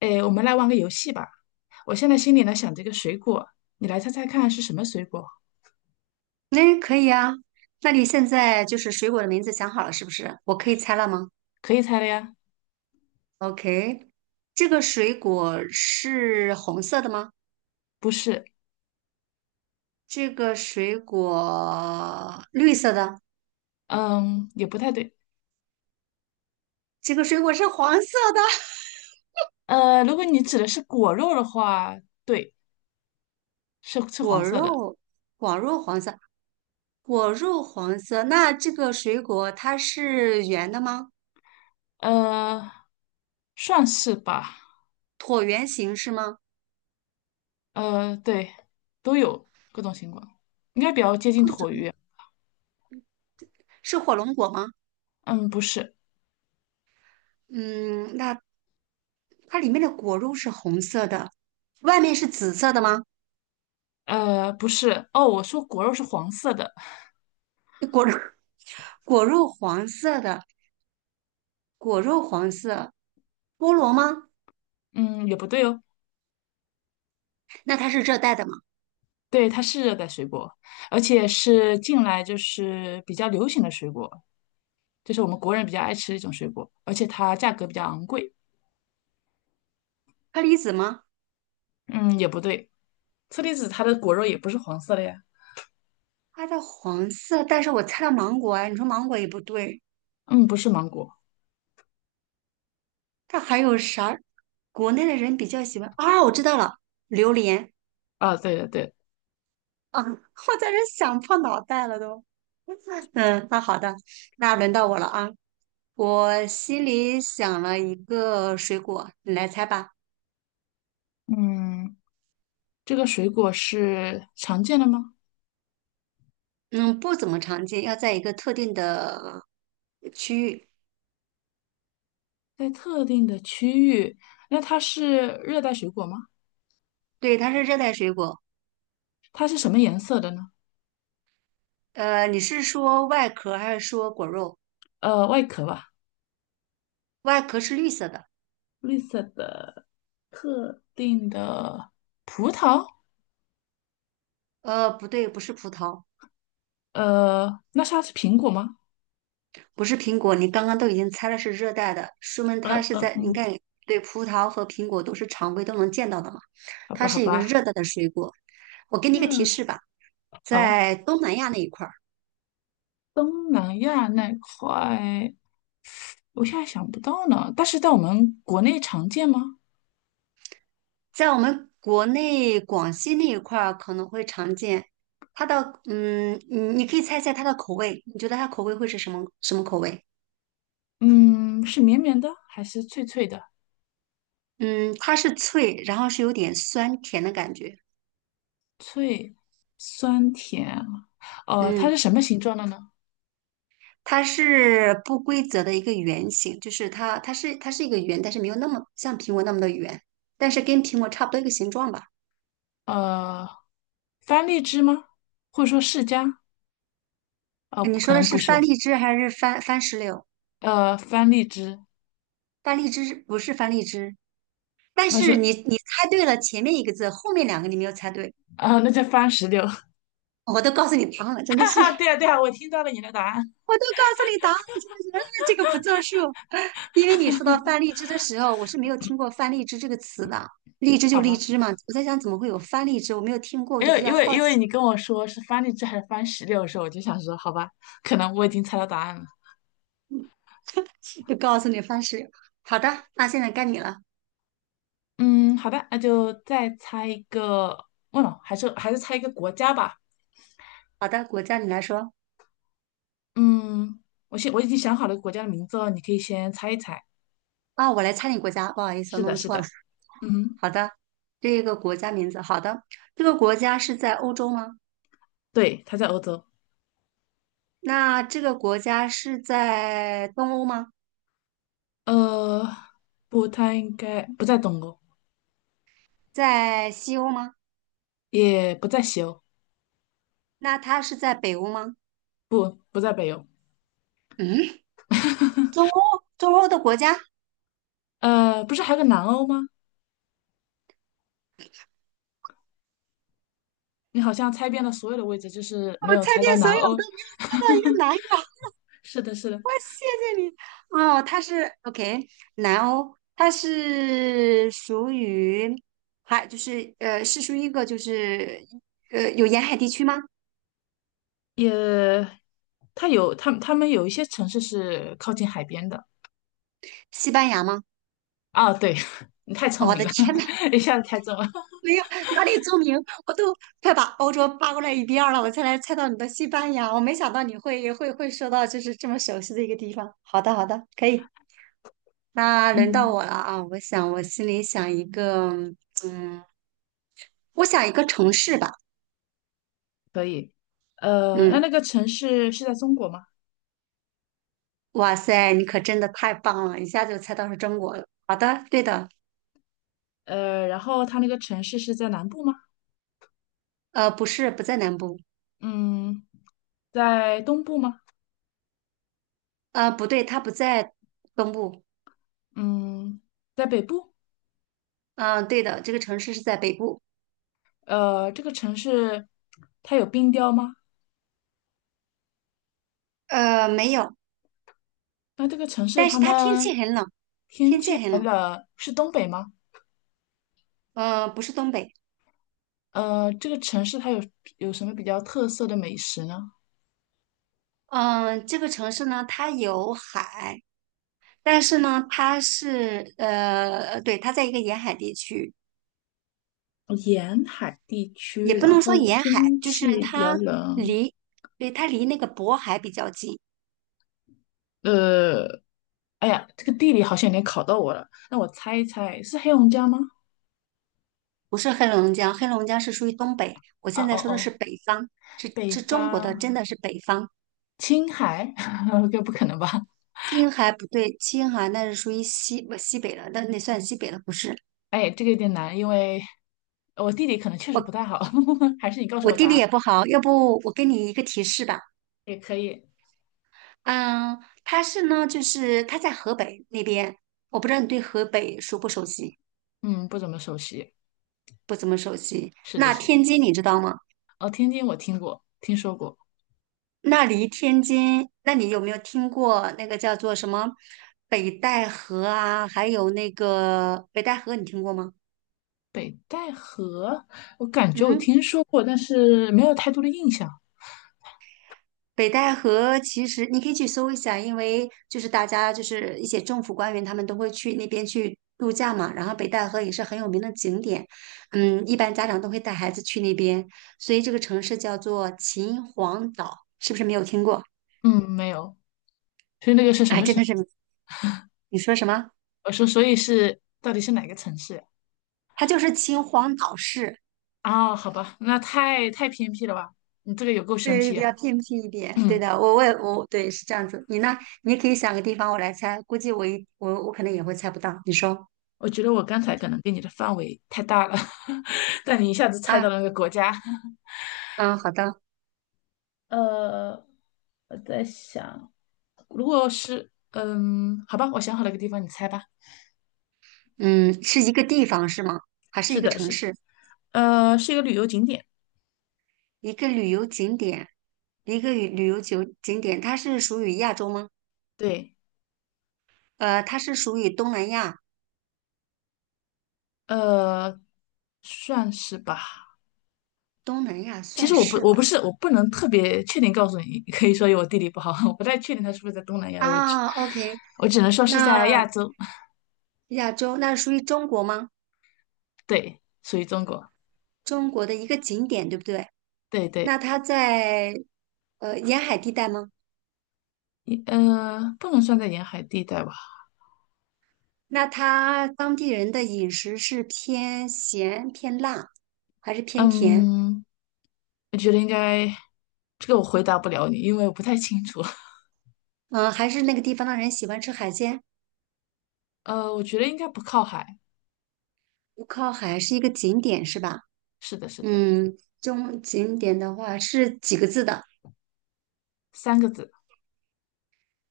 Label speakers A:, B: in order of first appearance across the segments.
A: 诶，我们来玩个游戏吧。我现在心里呢想着一个水果，你来猜猜看是什么水果？
B: 那可以啊。那你现在就是水果的名字想好了是不是？我可以猜了吗
A: 可以猜了呀？
B: ？OK,这个水果是红色的吗？
A: 不是，
B: 这个水果绿色的，
A: 嗯，也不太对。
B: 这个水果是黄色的。
A: 如果你指的是果肉的话，对，是
B: 果
A: 黄色的，
B: 肉，果肉黄色，果肉黄色。那这个水果它是圆的吗？
A: 呃，算是吧。
B: 椭圆形是吗？
A: 对，都有各种情况，应该比较接近
B: 各
A: 椭
B: 种
A: 圆。
B: 是火龙果吗？
A: 嗯，不是，
B: 嗯，那它里面的果肉是红色的，外面是紫色的吗？
A: 不是。哦，我说果肉是黄色的，
B: 果肉果肉黄色的，果肉黄色，菠萝吗？
A: 嗯，也不对哦。
B: 那它是热带的吗？
A: 对，它是热带水果，而且是近来就是比较流行的水果。这是我们国人比较爱吃的一种水果，而且它价格比较昂贵。
B: 车梨子吗？
A: 嗯，也不对，车厘子它的果肉也不是黄色的呀。
B: 它的黄色，但是我猜到芒果啊，你说芒果也不对，
A: 嗯，不是芒果
B: 它还有啥？国内的人比较喜欢啊，我知道了，榴莲
A: 啊，对的对的。
B: 啊，我在这想破脑袋了都。嗯，那好的，那轮到我了啊。我心里想了一个水果，你来猜吧。
A: 嗯，这个水果是常见的吗？
B: 嗯，不怎么常见，要在一个特定的区域。
A: 在特定的区域，那它是热带水果吗？
B: 对，它是热带水果，
A: 它是什么颜色的呢？
B: 你是说外壳还是说果肉？
A: 外壳吧，
B: 外壳是绿色的，
A: 绿色的。特定的葡萄，
B: 不对，不是葡萄，
A: 呃，那它是苹果吗？
B: 不是苹果。你刚刚都已经猜了是热带的，说明它
A: 嗯
B: 是在，
A: 嗯，
B: 你看，对，葡萄和苹果都是常规都能见到的嘛，
A: 好吧
B: 它
A: 好
B: 是一个
A: 吧，
B: 热带的水果。我给你一个提
A: 嗯，
B: 示吧，
A: 好，
B: 在东南亚那一块儿，
A: 东南亚那块我现在想不到呢，但是在我们国内常见吗？
B: 在我们国内广西那一块儿可能会常见。它的，嗯，你可以猜猜它的口味，你觉得它口味会是什么什么口味？
A: 嗯，是绵绵的还是脆脆的？
B: 嗯，它是脆，然后是有点酸甜的感觉。
A: 脆，酸甜，它是
B: 嗯，
A: 什么形状的呢？
B: 它是不规则的一个圆形，就是它，它是一个圆，但是没有那么像苹果那么的圆，但是跟苹果差不多一个形状吧。
A: 呃，番荔枝吗？或者说释迦？
B: 你
A: 可
B: 说的
A: 能
B: 是
A: 不
B: 番
A: 是，
B: 荔枝还是番石榴？
A: 番荔枝，
B: 番荔枝不是番荔枝，但
A: 那
B: 是
A: 是
B: 你猜对了前面一个字，后面两个你没有猜对，
A: 啊、那叫番石榴。
B: 我都告诉你答案了，真的
A: 哈
B: 是。
A: 哈，对呀、对呀、我听到了你的答案，
B: 我都告诉你答案了，真的是，这个不作数。因为你说到翻荔枝的时候，我是没有听过翻荔枝这个词的。荔枝就
A: 好
B: 荔
A: 吧？
B: 枝嘛，我在想怎么会有翻荔枝，我没有听过，我
A: 因
B: 就
A: 为
B: 比较
A: 因为
B: 好
A: 因为
B: 奇，
A: 你跟我说是番荔枝还是番石榴的时候，我就想说，好吧，可能我已经猜到答案了。
B: 就告诉你方式。好的，那现在该你了。
A: 嗯，好的，那就再猜一个，忘了，还是猜一个国家吧。
B: 好的，国家你来说
A: 嗯，我已经想好了国家的名字哦，你可以先猜一猜。
B: 啊，我来猜你国家，不好意思，
A: 是
B: 我
A: 的，
B: 弄
A: 是
B: 错了。
A: 的，嗯哼，
B: 好的，这个国家名字，好的，这个国家是在欧洲吗？
A: 对，它在欧洲。
B: 那这个国家是在东欧吗？
A: 呃，不，它应该不在东欧，
B: 在西欧吗？
A: 也不在西欧，
B: 那它是在北欧吗？
A: 不，不在北欧。
B: 嗯。中欧中欧的国家，
A: 不是还有个南欧吗？你好像猜遍了所有的位置，就是没
B: 我
A: 有
B: 猜
A: 猜到
B: 遍所
A: 南
B: 有
A: 欧。
B: 都没有猜到一个 南亚。
A: 是的，是的，
B: 谢谢你。哦，它是 OK,南欧，它是属于还就是呃，是属于一个就是有沿海地区吗？
A: 也，它有，他们有一些城市是靠近海边的。
B: 西班牙吗？
A: 啊，对，你太聪
B: 我的
A: 明了，
B: 天呐，
A: 一下子猜中了。
B: 没有哪里著名，我都快把欧洲扒过来一边儿了，我才来猜到你的西班牙。我没想到你会说到就是这么熟悉的一个地方。好的，好的，可以。那轮到
A: 嗯，
B: 我了啊！我想，我心里想一个，嗯，我想一个城市吧。
A: 可以。那
B: 嗯，
A: 那个城市是在中国吗？
B: 哇塞，你可真的太棒了，一下就猜到是中国了。好的，对的，
A: 然后它那个城市是在南部吗？
B: 呃，不是，不在南部，
A: 嗯，在东部吗？
B: 呃，不对，它不在东部。
A: 嗯，在北部。
B: 嗯、对的，这个城市是在北部。
A: 这个城市它有冰雕吗？
B: 呃，没有，
A: 那这个城市
B: 但是
A: 他
B: 它天
A: 们
B: 气很冷，
A: 天
B: 天气
A: 气
B: 很
A: 寒
B: 冷。
A: 冷，是东北吗？
B: 呃，不是东北。
A: 这个城市它有什么比较特色的美食呢？
B: 嗯、这个城市呢，它有海，但是呢，它是对，它在一个沿海地区。
A: 沿海地
B: 也
A: 区，
B: 不
A: 然
B: 能说
A: 后
B: 沿
A: 天
B: 海，就是
A: 气比较
B: 它
A: 冷，
B: 离，对，它离那个渤海比较近，
A: 呃，哎呀，这个地理好像有点考到我了。那我猜一猜，是黑龙江吗？
B: 不是黑龙江，黑龙江是属于东北，我
A: 啊
B: 现
A: 哦
B: 在说的是
A: 哦，
B: 北方，是
A: 北
B: 是中国的，
A: 方
B: 真的是北方。
A: 青海，这不可能吧？
B: 青海不对，青海那是属于西不西北了，那算西北了，不是？
A: 哎，这个有点难，因为我地理可能确实不太好，还是你告诉
B: 我
A: 我
B: 地
A: 答
B: 理
A: 案吧。
B: 也不好，要不我给你一个提示吧。
A: 也可以。
B: 嗯，它是呢，就是它在河北那边，我不知道你对河北熟不熟悉，
A: 嗯，不怎么熟悉。
B: 不怎么熟悉。
A: 是的，
B: 那
A: 是的。
B: 天津你知道吗？
A: 哦，天津我听过，听说过。
B: 那离天津，那你有没有听过那个叫做什么北戴河啊？还有那个北戴河，你听过吗？
A: 北戴河，我感觉我
B: 嗯，
A: 听说过，但是没有太多的印象。
B: 北戴河其实你可以去搜一下，因为就是大家就是一些政府官员他们都会去那边去度假嘛。然后北戴河也是很有名的景点，嗯，一般家长都会带孩子去那边，所以这个城市叫做秦皇岛，是不是没有听过？
A: 嗯，没有。所以那个是什
B: 哎，
A: 么
B: 真
A: 城？
B: 的是，你说什么？
A: 我说，所以是到底是哪个城市呀？
B: 它就是秦皇岛市。
A: 啊，好吧，那太偏僻了吧？你这个也够生
B: 对，是
A: 僻
B: 比
A: 啊。
B: 较偏僻一点。对
A: 嗯，
B: 的，我对是这样子。你呢？你可以想个地方，我来猜。估计我一我我可能也会猜不到。你说
A: 我觉得我刚才可能给你的范围太大了，但你一下子猜到
B: 啊，
A: 了那个国家。
B: 嗯，好的，
A: 呃，我在想，如果是，嗯，好吧，我想好了一个地方，你猜吧。
B: 嗯，是一个地方是吗？还是
A: 是
B: 一个
A: 的，
B: 城
A: 是的，
B: 市？
A: 是一个旅游景点，
B: 一个旅游景点？一个旅游景点，它是属于亚洲吗？
A: 对，
B: 呃，它是属于东南亚，
A: 呃，算是吧。
B: 东南亚
A: 其实
B: 算是
A: 我
B: 吧。
A: 不是，我不能特别确定告诉你，可以说有我地理不好，我不太确定它是不是在东南亚的位置，
B: 啊，OK,
A: 我只能说是在
B: 那
A: 亚洲。
B: 亚洲那属于中国吗？
A: 对，属于中国，
B: 中国的一个景点，对不对？
A: 对对，
B: 那它在沿海地带吗？
A: 不能算在沿海地带吧，
B: 那他当地人的饮食是偏咸、偏辣，还是偏甜？
A: 嗯，我觉得应该，这个我回答不了你，因为我不太清楚，
B: 嗯，还是那个地方的人喜欢吃海鲜？
A: 我觉得应该不靠海，
B: 不靠海是一个景点是吧？
A: 是的，是的，
B: 嗯，中景点的话是几个字的？
A: 三个字，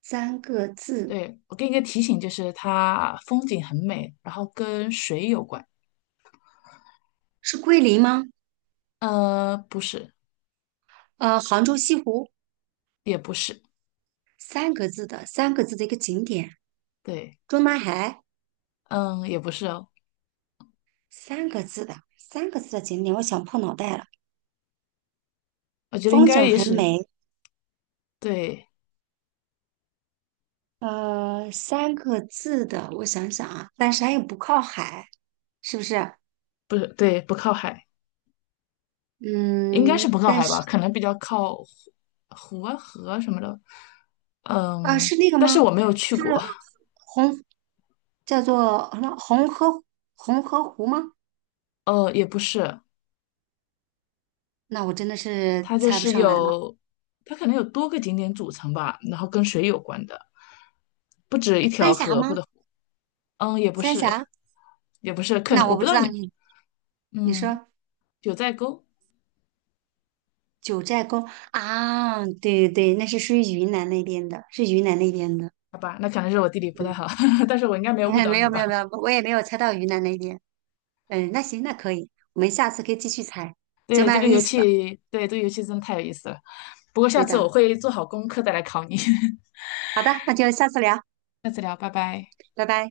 B: 三个字，
A: 对，我给你个提醒，就是它风景很美，然后跟水有关，
B: 是桂林吗？
A: 不是，
B: 呃，杭州西湖，
A: 也不是，
B: 三个字的，三个字的一个景点。
A: 对，
B: 中南海，
A: 嗯，也不是哦，
B: 三个字的，三个字的景点，我想破脑袋了。
A: 我觉得应
B: 风
A: 该
B: 景
A: 也
B: 很
A: 属于，
B: 美，
A: 对，
B: 呃，三个字的，我想想啊，但是它又不靠海，是不是？
A: 不是，对，不靠海。应该是
B: 嗯，
A: 不靠
B: 但
A: 海吧，
B: 是
A: 可能比较靠湖啊河啊什么的。
B: 啊，
A: 嗯，
B: 是那个
A: 但是
B: 吗？
A: 我没有去
B: 是
A: 过。
B: 红，叫做什么红河红河湖吗？
A: 也不是，
B: 那我真的是
A: 它就
B: 猜不
A: 是
B: 上来了。
A: 有，它可能有多个景点组成吧，然后跟水有关的。
B: 三峡吗？
A: 嗯，也不
B: 三
A: 是，
B: 峡？
A: 也不是，可
B: 那
A: 能我
B: 我
A: 不
B: 不
A: 知
B: 知
A: 道
B: 道
A: 你，
B: 你，你
A: 嗯，
B: 说
A: 九寨沟，
B: 九寨沟啊？对对对，那是属于云南那边的，是云南那边的。
A: 好吧，那可能是我地理不太
B: 嗯，
A: 好，但是我应该没有误 导
B: 没
A: 你
B: 有没
A: 吧？
B: 有没有，我也没有猜到云南那边。嗯，那行，那可以，我们下次可以继续猜，这
A: 对，这
B: 蛮
A: 个
B: 有意
A: 游
B: 思的。
A: 戏，对，这个游戏真的太有意思了。不过下
B: 对
A: 次我
B: 的，
A: 会做好功课再来考你。
B: 好的，那就下次聊，
A: 下次聊，拜拜。
B: 拜拜。